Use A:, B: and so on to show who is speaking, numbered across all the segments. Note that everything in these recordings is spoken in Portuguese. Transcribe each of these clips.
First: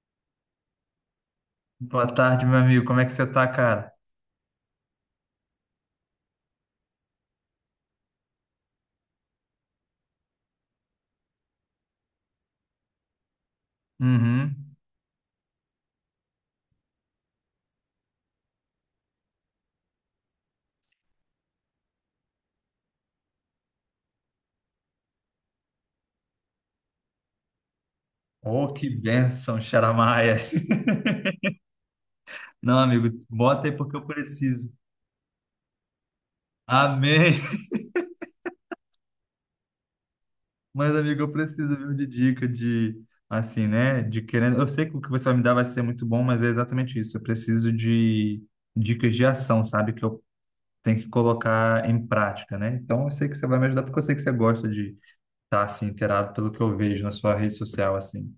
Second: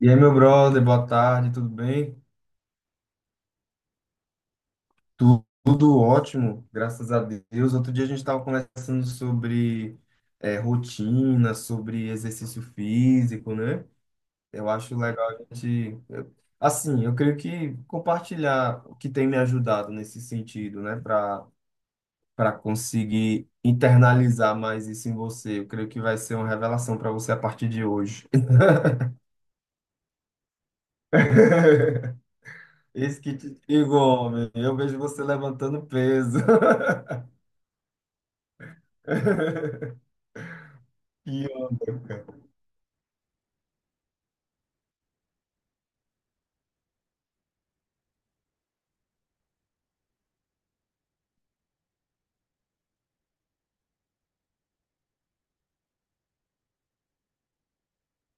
A: E aí, meu brother, boa tarde, tudo
B: Boa
A: bem?
B: tarde, meu amigo. Como é que você tá, cara?
A: Tudo, ótimo, graças a Deus. Outro dia a gente estava conversando sobre rotina, sobre exercício físico, né? Eu
B: Uhum.
A: acho legal a gente. Assim, eu creio que compartilhar o que tem me ajudado nesse sentido, né? Para conseguir internalizar mais isso em você. Eu creio que vai ser uma revelação para você a partir de hoje.
B: Oh, que bênção, Xaramaia. Não, amigo,
A: Eis que te
B: bota aí porque
A: digo,
B: eu
A: homem,
B: preciso.
A: eu vejo você levantando peso.
B: Amém. Mas, amigo, eu
A: Que
B: preciso viu, de dica de, assim, né? De querendo. Eu sei que o que você vai me dar vai ser muito bom, mas é exatamente isso. Eu preciso de dicas de ação, sabe? Que eu tenho que colocar em prática, né? Então, eu sei que você vai me ajudar porque eu sei que você gosta de estar, assim, inteirado pelo que eu vejo na sua rede social, assim.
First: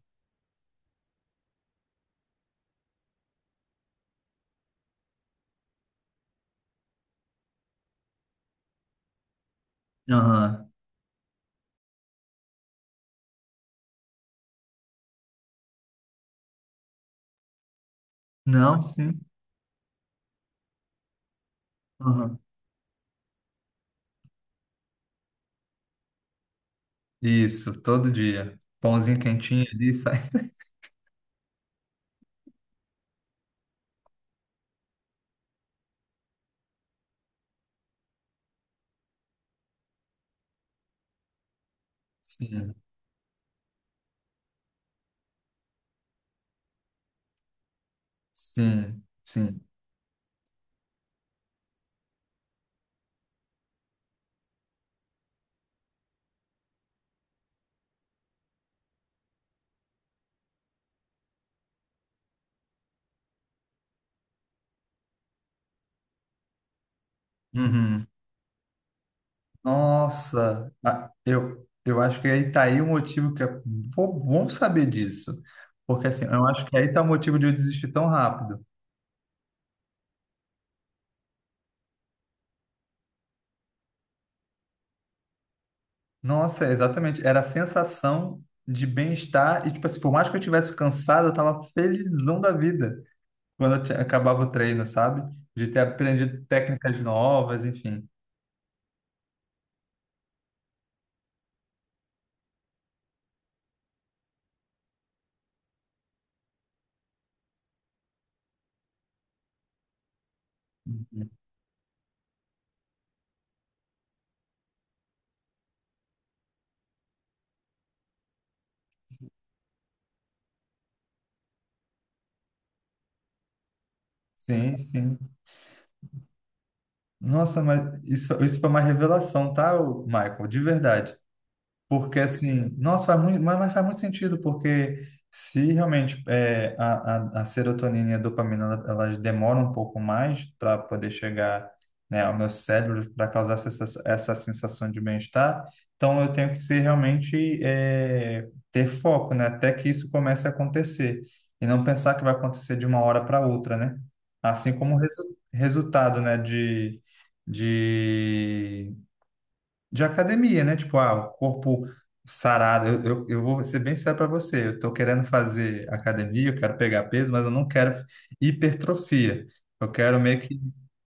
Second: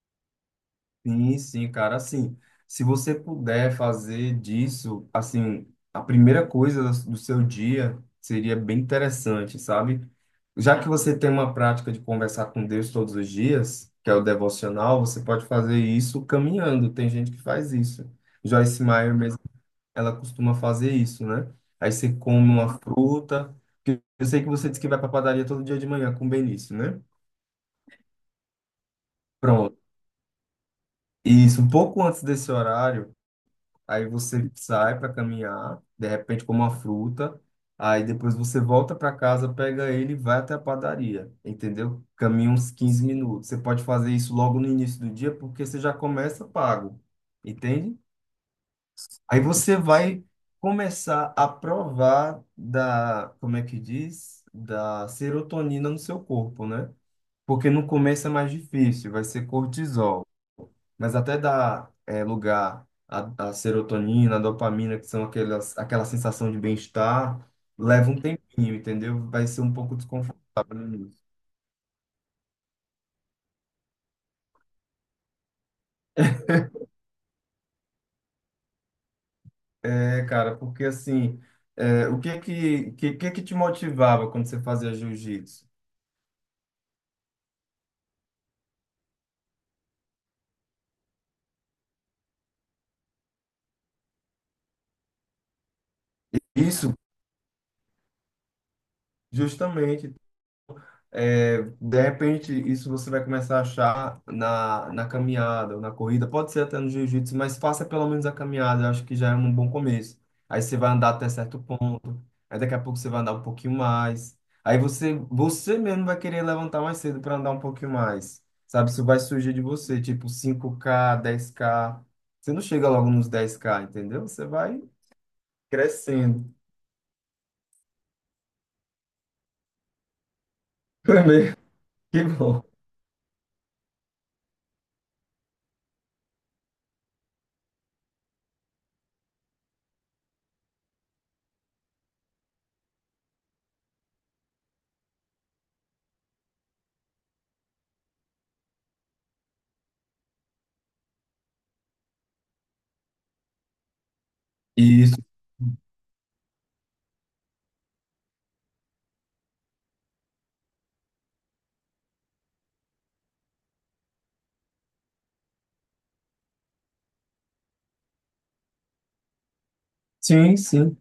A: Sim, sim, cara, assim, se você puder fazer disso, assim, a primeira coisa do seu dia seria bem interessante, sabe?
B: Aham.
A: Já que você tem uma prática de conversar com Deus todos os dias, que é o devocional, você pode fazer isso caminhando. Tem gente que faz isso.
B: Não,
A: Joyce
B: sim.
A: Meyer ela costuma fazer isso, né? Aí você
B: Aham.
A: come uma fruta, que eu sei que você disse que vai para padaria todo dia de manhã com o Benício, né?
B: Isso, todo dia. Pãozinho quentinho
A: Pronto.
B: ali, sai.
A: Isso, um pouco antes desse horário, aí você sai para caminhar, de repente come uma fruta, aí depois você volta para casa, pega ele e vai até a padaria, entendeu? Caminha
B: Sim,
A: uns 15 minutos. Você pode fazer isso logo no início do dia, porque você já começa pago, entende?
B: sim,
A: Aí
B: sim.
A: você vai começar a provar da, como é que diz? Da serotonina no seu corpo, né? Porque no começo é mais difícil, vai ser cortisol. Mas até dar lugar à, serotonina, à dopamina, que são aquelas, aquela sensação de bem-estar,
B: Uhum.
A: leva um tempinho, entendeu? Vai ser um pouco
B: Nossa,
A: desconfortável no
B: ah,
A: início.
B: eu acho que aí tá aí o motivo que é bom saber disso. Porque assim, eu acho que aí tá o motivo de eu desistir tão rápido.
A: É, cara, porque assim, é, o que é que é que te motivava quando você fazia jiu-jitsu?
B: Nossa, é exatamente. Era a sensação de bem-estar e, tipo assim, por mais que eu estivesse cansado, eu tava felizão da vida quando acabava o treino, sabe? De ter aprendido
A: Isso,
B: técnicas novas, enfim.
A: justamente. É, de repente, isso você vai começar a achar na caminhada ou na corrida, pode ser até no jiu-jitsu, mas faça pelo menos a caminhada, eu acho que já é um bom começo. Aí você vai andar até certo ponto, aí daqui a pouco você vai andar um pouquinho mais, aí você mesmo vai querer levantar mais cedo para andar um pouquinho mais, sabe? Isso vai surgir de você, tipo 5K, 10K. Você não chega logo nos 10K, entendeu? Você
B: Sim,
A: vai
B: sim.
A: crescendo.
B: Nossa, mas isso foi uma revelação, tá, ô, Michael? De verdade.
A: Foi mesmo.
B: Porque
A: Que bom.
B: assim, nossa, faz muito, mas faz muito sentido, porque se realmente é, a serotonina e a dopamina elas demoram um pouco mais para poder chegar, né, ao meu cérebro para causar essa sensação de bem-estar, então eu tenho que ser realmente ter foco, né, até que isso comece a acontecer e não pensar que vai acontecer de uma hora para outra, né? Assim como o
A: Isso.
B: resultado, né, de, de de academia, né? Tipo, ah, o corpo sarado. Eu vou ser bem sério para você. Eu tô querendo fazer academia, eu quero pegar peso, mas eu não quero hipertrofia. Eu quero meio que
A: Sim, sim.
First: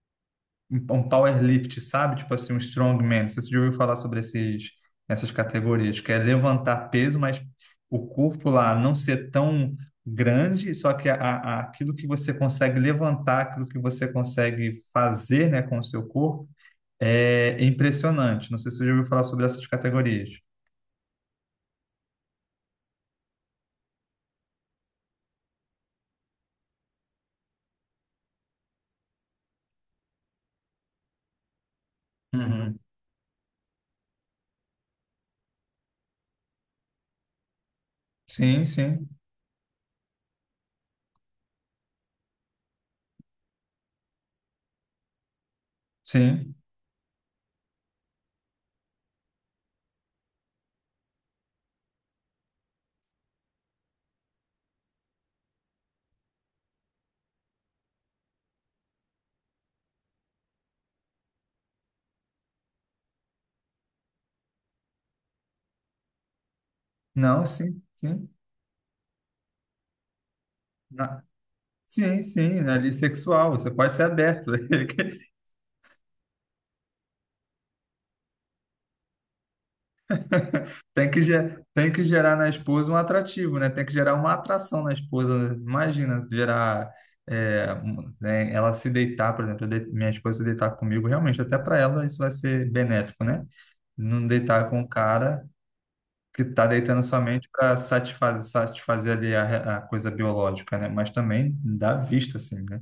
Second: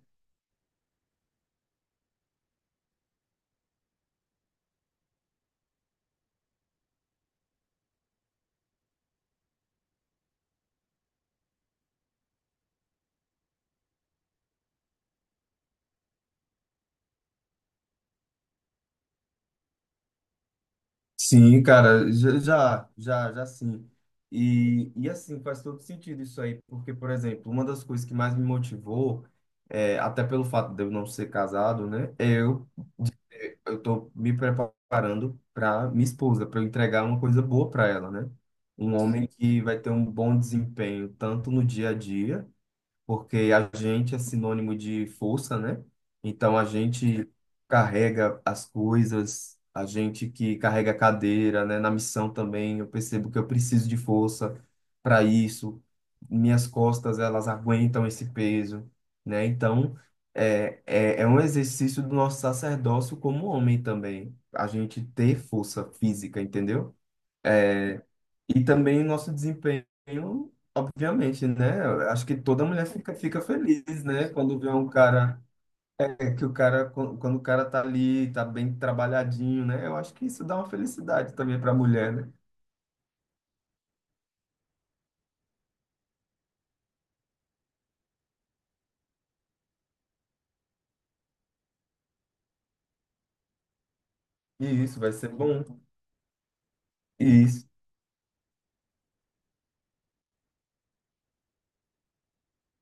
B: um powerlift, sabe? Tipo assim, um strongman. Não sei se você já ouviu falar sobre essas categorias, que é levantar peso, mas o corpo lá não ser tão grande, só que aquilo que você consegue levantar, aquilo que você consegue fazer, né, com o seu corpo é impressionante. Não sei se você já ouviu falar sobre essas categorias.
A: Sim, cara, já, já, já, já sim. E assim, faz todo sentido isso aí, porque, por exemplo, uma das coisas que mais me motivou, é, até pelo fato de eu não ser casado, né, é eu,
B: Uhum.
A: eu tô me preparando para minha esposa, para eu entregar uma coisa boa para ela, né?
B: Sim,
A: Um
B: sim,
A: homem que vai ter um bom desempenho, tanto no dia a dia, porque agente é sinônimo de força, né?
B: sim.
A: Então a gente carrega as coisas, a gente que carrega a cadeira, né? Na missão também, eu percebo que eu preciso de força para isso. Minhas costas, elas aguentam esse peso, né? Então é um exercício do nosso sacerdócio como homem também, a gente ter força física, entendeu?
B: Não, sim,
A: É,
B: sim.
A: e também nosso desempenho,
B: Na-
A: obviamente, né? Eu
B: Sim,
A: acho que
B: sim,
A: toda
B: né?
A: mulher
B: Ali
A: fica
B: sexual. Você pode
A: feliz,
B: ser
A: né?
B: aberto.
A: Quando vê um cara, que o cara, quando o cara tá ali, tá bem trabalhadinho, né? Eu acho que isso dá uma felicidade também pra
B: Tem que
A: mulher, né?
B: gerar na esposa um atrativo, né? Tem que gerar uma atração na esposa, né? Imagina, gerar. Né? Ela se deitar, por exemplo, minha esposa se deitar comigo, realmente, até para ela isso vai ser benéfico, né? Não
A: E
B: deitar com o
A: isso vai ser
B: cara
A: bom.
B: que está deitando
A: E
B: somente
A: isso
B: para satisfazer ali a coisa biológica, né? Mas também dá vista, assim, né?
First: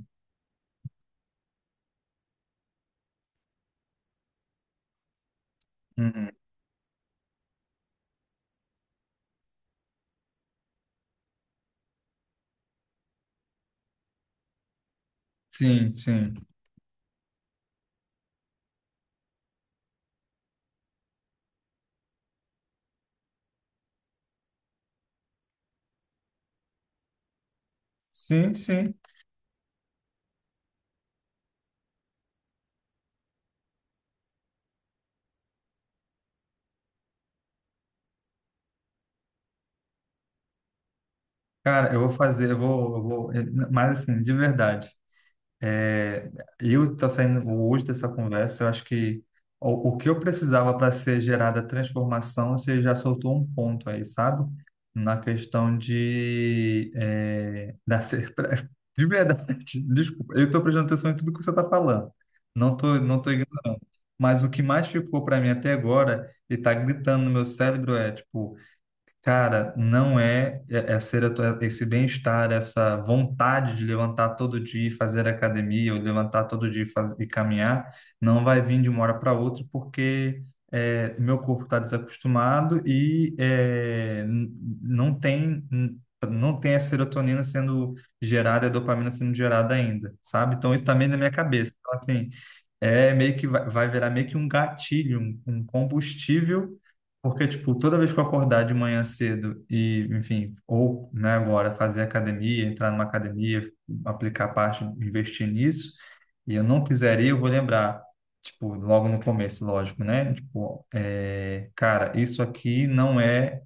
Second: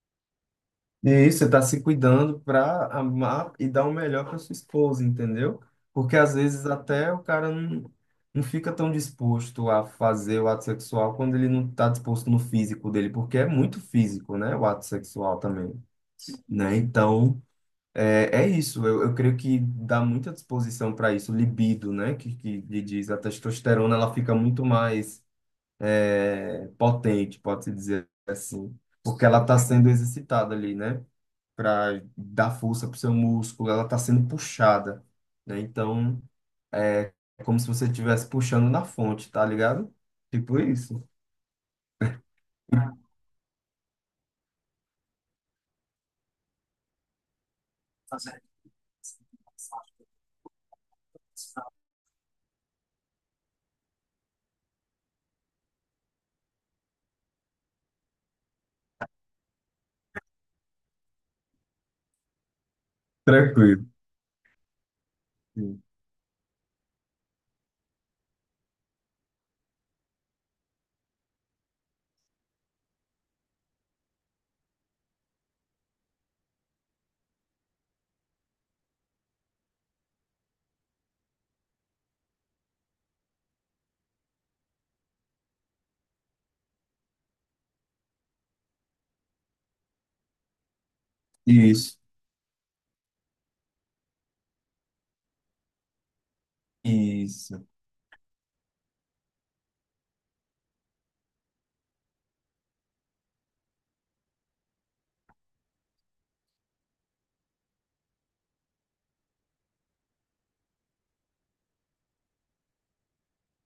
A: E isso, você tá se cuidando para amar e dar o melhor para sua esposa, entendeu? Porque
B: Uhum.
A: às vezes até o cara não, não fica tão disposto a fazer o ato sexual quando ele não tá disposto no físico dele, porque é muito físico, né? O ato sexual também,
B: Sim, sim.
A: né? Então, é isso. Eu creio que dá muita disposição para isso, libido, né? Que lhe diz, a testosterona, ela fica muito mais potente, pode-se dizer
B: Sim,
A: assim,
B: sim.
A: porque ela está sendo exercitada ali, né? Para dar força para o seu músculo, ela está sendo puxada, né? Então, é como se você estivesse puxando na fonte, tá ligado? Tipo isso.
B: Cara, eu vou fazer, mas assim, de verdade. É, eu tô saindo hoje dessa
A: Tá certo.
B: conversa, eu acho que o que eu precisava para ser gerada a transformação, você já soltou um ponto aí, sabe? Na questão de de verdade, desculpa, eu estou prestando atenção em tudo que você está falando. Não tô ignorando.
A: Tranquilo.
B: Mas o que mais ficou para mim até
A: Sim.
B: agora e está gritando no meu cérebro é tipo: cara, não esse bem-estar, essa vontade de levantar todo dia e fazer academia, ou levantar todo dia e caminhar, não vai vir de uma hora para outra, porque meu corpo está desacostumado e não tem n- não tem a serotonina sendo gerada, a dopamina sendo gerada ainda, sabe? Então isso também na minha cabeça. Então
A: Isso,
B: assim, é meio que vai virar meio que um gatilho, um combustível porque,
A: isso,
B: tipo, toda vez que eu acordar de manhã cedo e, enfim, ou, né, agora fazer academia, entrar numa academia, aplicar parte, investir nisso, e eu não quiser ir, eu vou lembrar, tipo, logo no começo, lógico, né? Tipo, cara, isso aqui não é,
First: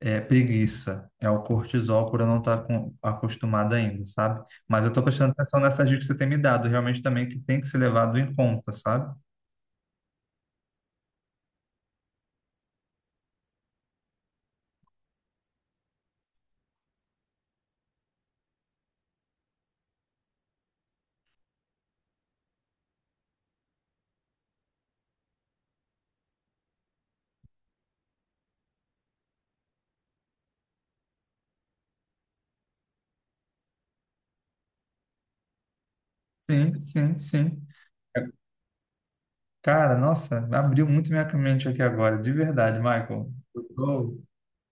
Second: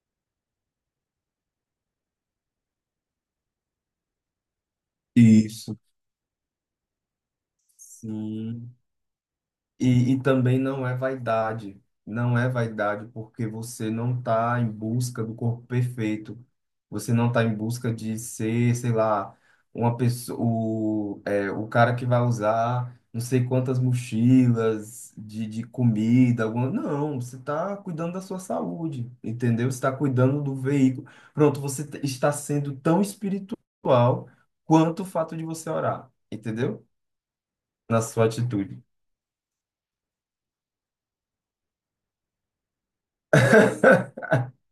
B: é preguiça, é o cortisol por eu não estar com, acostumado ainda, sabe? Mas eu tô prestando atenção
A: isso.
B: nessas dicas que você tem me dado, realmente também que tem que ser levado em conta,
A: Sim.
B: sabe?
A: E também não é vaidade. Não é vaidade porque você não está em busca do corpo perfeito. Você não está em busca de ser, sei lá, uma pessoa, o cara que vai usar não sei quantas mochilas de, comida. Não, você está cuidando da sua saúde, entendeu? Você está cuidando do veículo. Pronto, você está sendo tão espiritual quanto o fato de você orar,
B: Sim,
A: entendeu?
B: sim, sim.
A: Na sua atitude.
B: Cara, nossa, abriu muito minha mente aqui agora, de verdade, Michael. Eu tô,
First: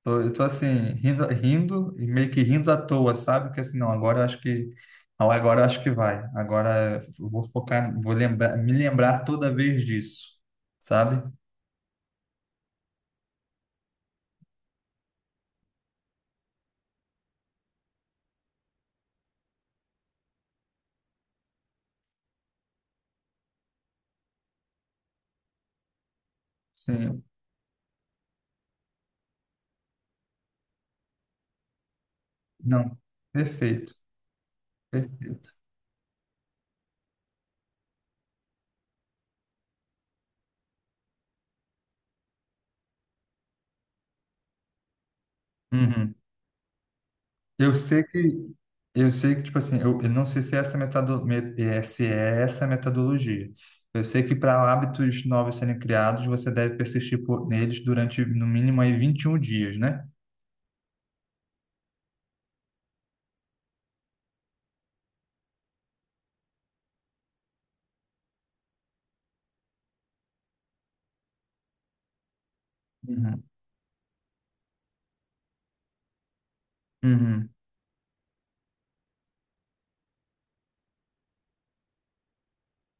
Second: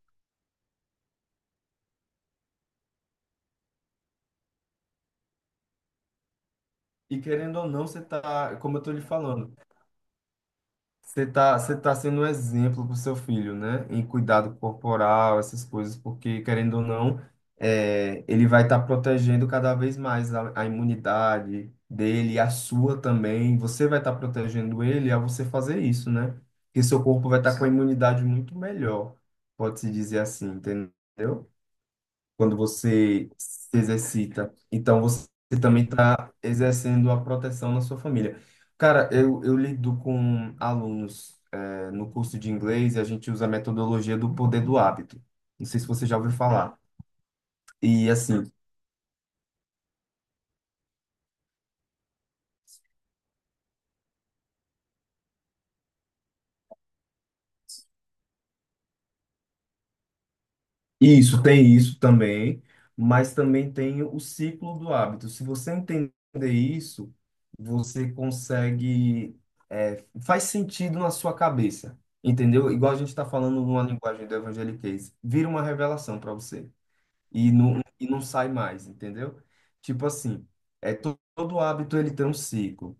B: tô- eu tô assim, rindo, rindo e meio que rindo à toa, sabe? Porque assim, não, agora eu acho que vai. Agora
A: E
B: eu vou
A: querendo ou não,
B: focar,
A: você
B: vou lembrar,
A: tá,
B: me
A: como eu tô lhe
B: lembrar toda
A: falando,
B: vez disso, sabe?
A: você tá sendo um exemplo pro seu filho, né? Em cuidado corporal, essas coisas, porque querendo ou não, ele vai estar protegendo cada vez mais a imunidade dele, a sua também. Você vai estar protegendo ele ao você fazer isso, né? Porque seu
B: Sim,
A: corpo vai estar com a imunidade muito melhor, pode-se dizer assim, entendeu, quando
B: não,
A: você se
B: perfeito,
A: exercita. Então, você
B: perfeito.
A: também está exercendo a proteção na sua família. Cara, eu lido com alunos, no curso de inglês e a gente usa a metodologia do poder do hábito. Não sei se você
B: Uhum.
A: já ouviu falar.
B: Eu sei
A: E
B: que
A: assim,
B: eu sei que tipo assim, eu não sei se é essa se é essa metodologia. Eu sei que para hábitos novos serem criados, você deve persistir neles durante no mínimo aí 21 dias, né?
A: isso, tem isso também, mas também tem o ciclo do hábito. Se você entender isso, você consegue, faz sentido na sua cabeça, entendeu? Igual a gente está
B: Uhum.
A: falando numa linguagem do evangeliquez, vira uma revelação para você
B: Uhum.
A: e não sai mais, entendeu? Tipo assim, todo hábito ele tem um ciclo.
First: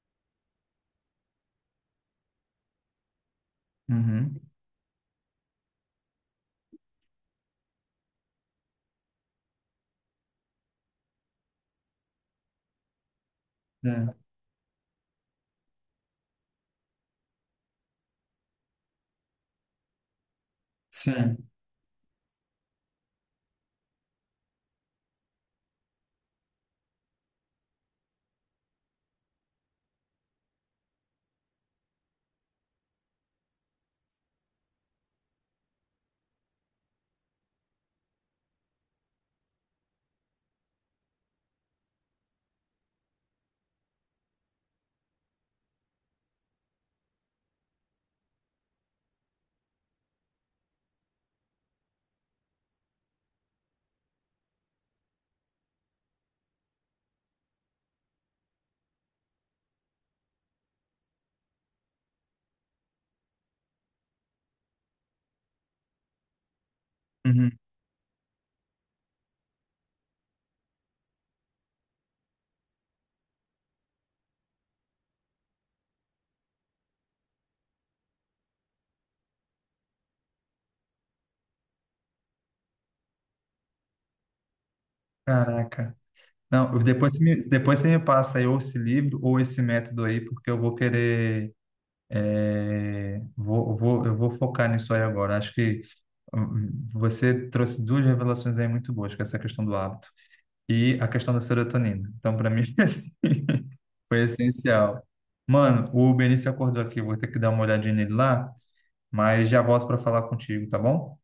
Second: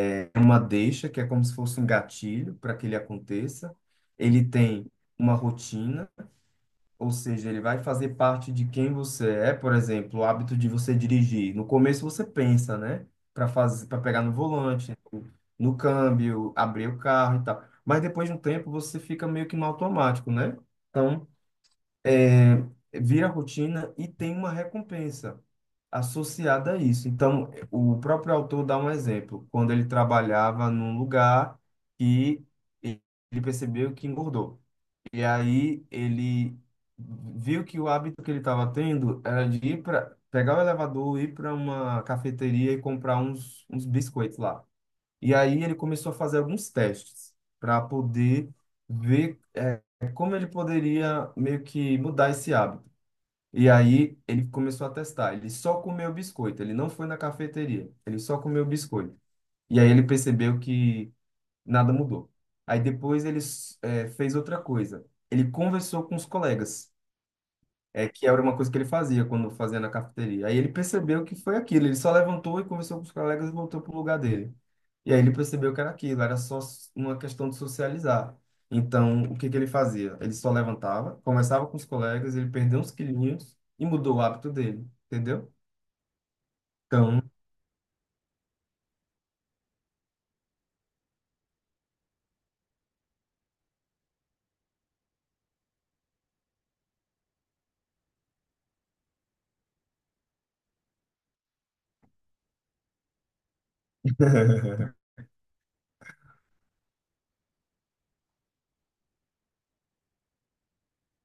A: É uma deixa, que é como se fosse um gatilho para que ele aconteça,
B: Uhum.
A: ele tem uma rotina, ou seja, ele vai fazer parte de quem você é. Por exemplo, o hábito de você dirigir. No começo você pensa, né? Para
B: É.
A: pegar no volante, no câmbio, abrir o carro e tal. Mas depois de um tempo você fica meio que no automático, né? Então,
B: Sim.
A: é, vira rotina e tem uma recompensa associada a isso. Então, o próprio autor dá um exemplo. Quando ele trabalhava num lugar que ele percebeu que engordou. E aí ele viu que o hábito que ele estava tendo era de ir para pegar o elevador, ir para uma cafeteria e comprar uns biscoitos lá. E aí ele começou a fazer alguns testes para poder ver como ele poderia meio que mudar esse hábito. E aí ele começou a testar. Ele só comeu biscoito, ele não foi na cafeteria, ele só comeu biscoito. E aí ele percebeu que nada mudou. Aí depois ele fez outra coisa. Ele conversou com os colegas,
B: Uhum.
A: que era uma coisa que ele fazia quando fazia na cafeteria. Aí ele percebeu que foi aquilo. Ele só levantou e conversou com os colegas e voltou para o lugar dele. E aí ele percebeu que era aquilo, era só uma questão de socializar. Então, o que que ele fazia? Ele só levantava, conversava com os colegas, ele perdeu uns quilinhos e mudou o hábito dele, entendeu?
B: Caraca. Não, depois
A: Então,
B: você me, depois você me passa aí ou esse livro ou esse método aí, porque eu vou querer. É, eu vou focar nisso aí agora. Acho que você trouxe duas revelações aí muito boas, que é essa questão do hábito e a questão da serotonina. Então, para mim, assim, foi essencial. Mano, o Benício acordou aqui, eu vou ter que dar uma olhadinha nele lá, mas já volto para falar contigo, tá bom?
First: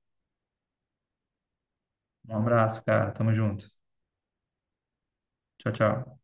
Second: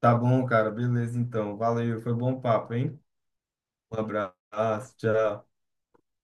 A: tá bom, cara, beleza então. Valeu, foi
B: Um
A: bom papo,
B: abraço,
A: hein?
B: cara. Tamo junto.
A: Um abraço, tchau.
B: Tchau, tchau.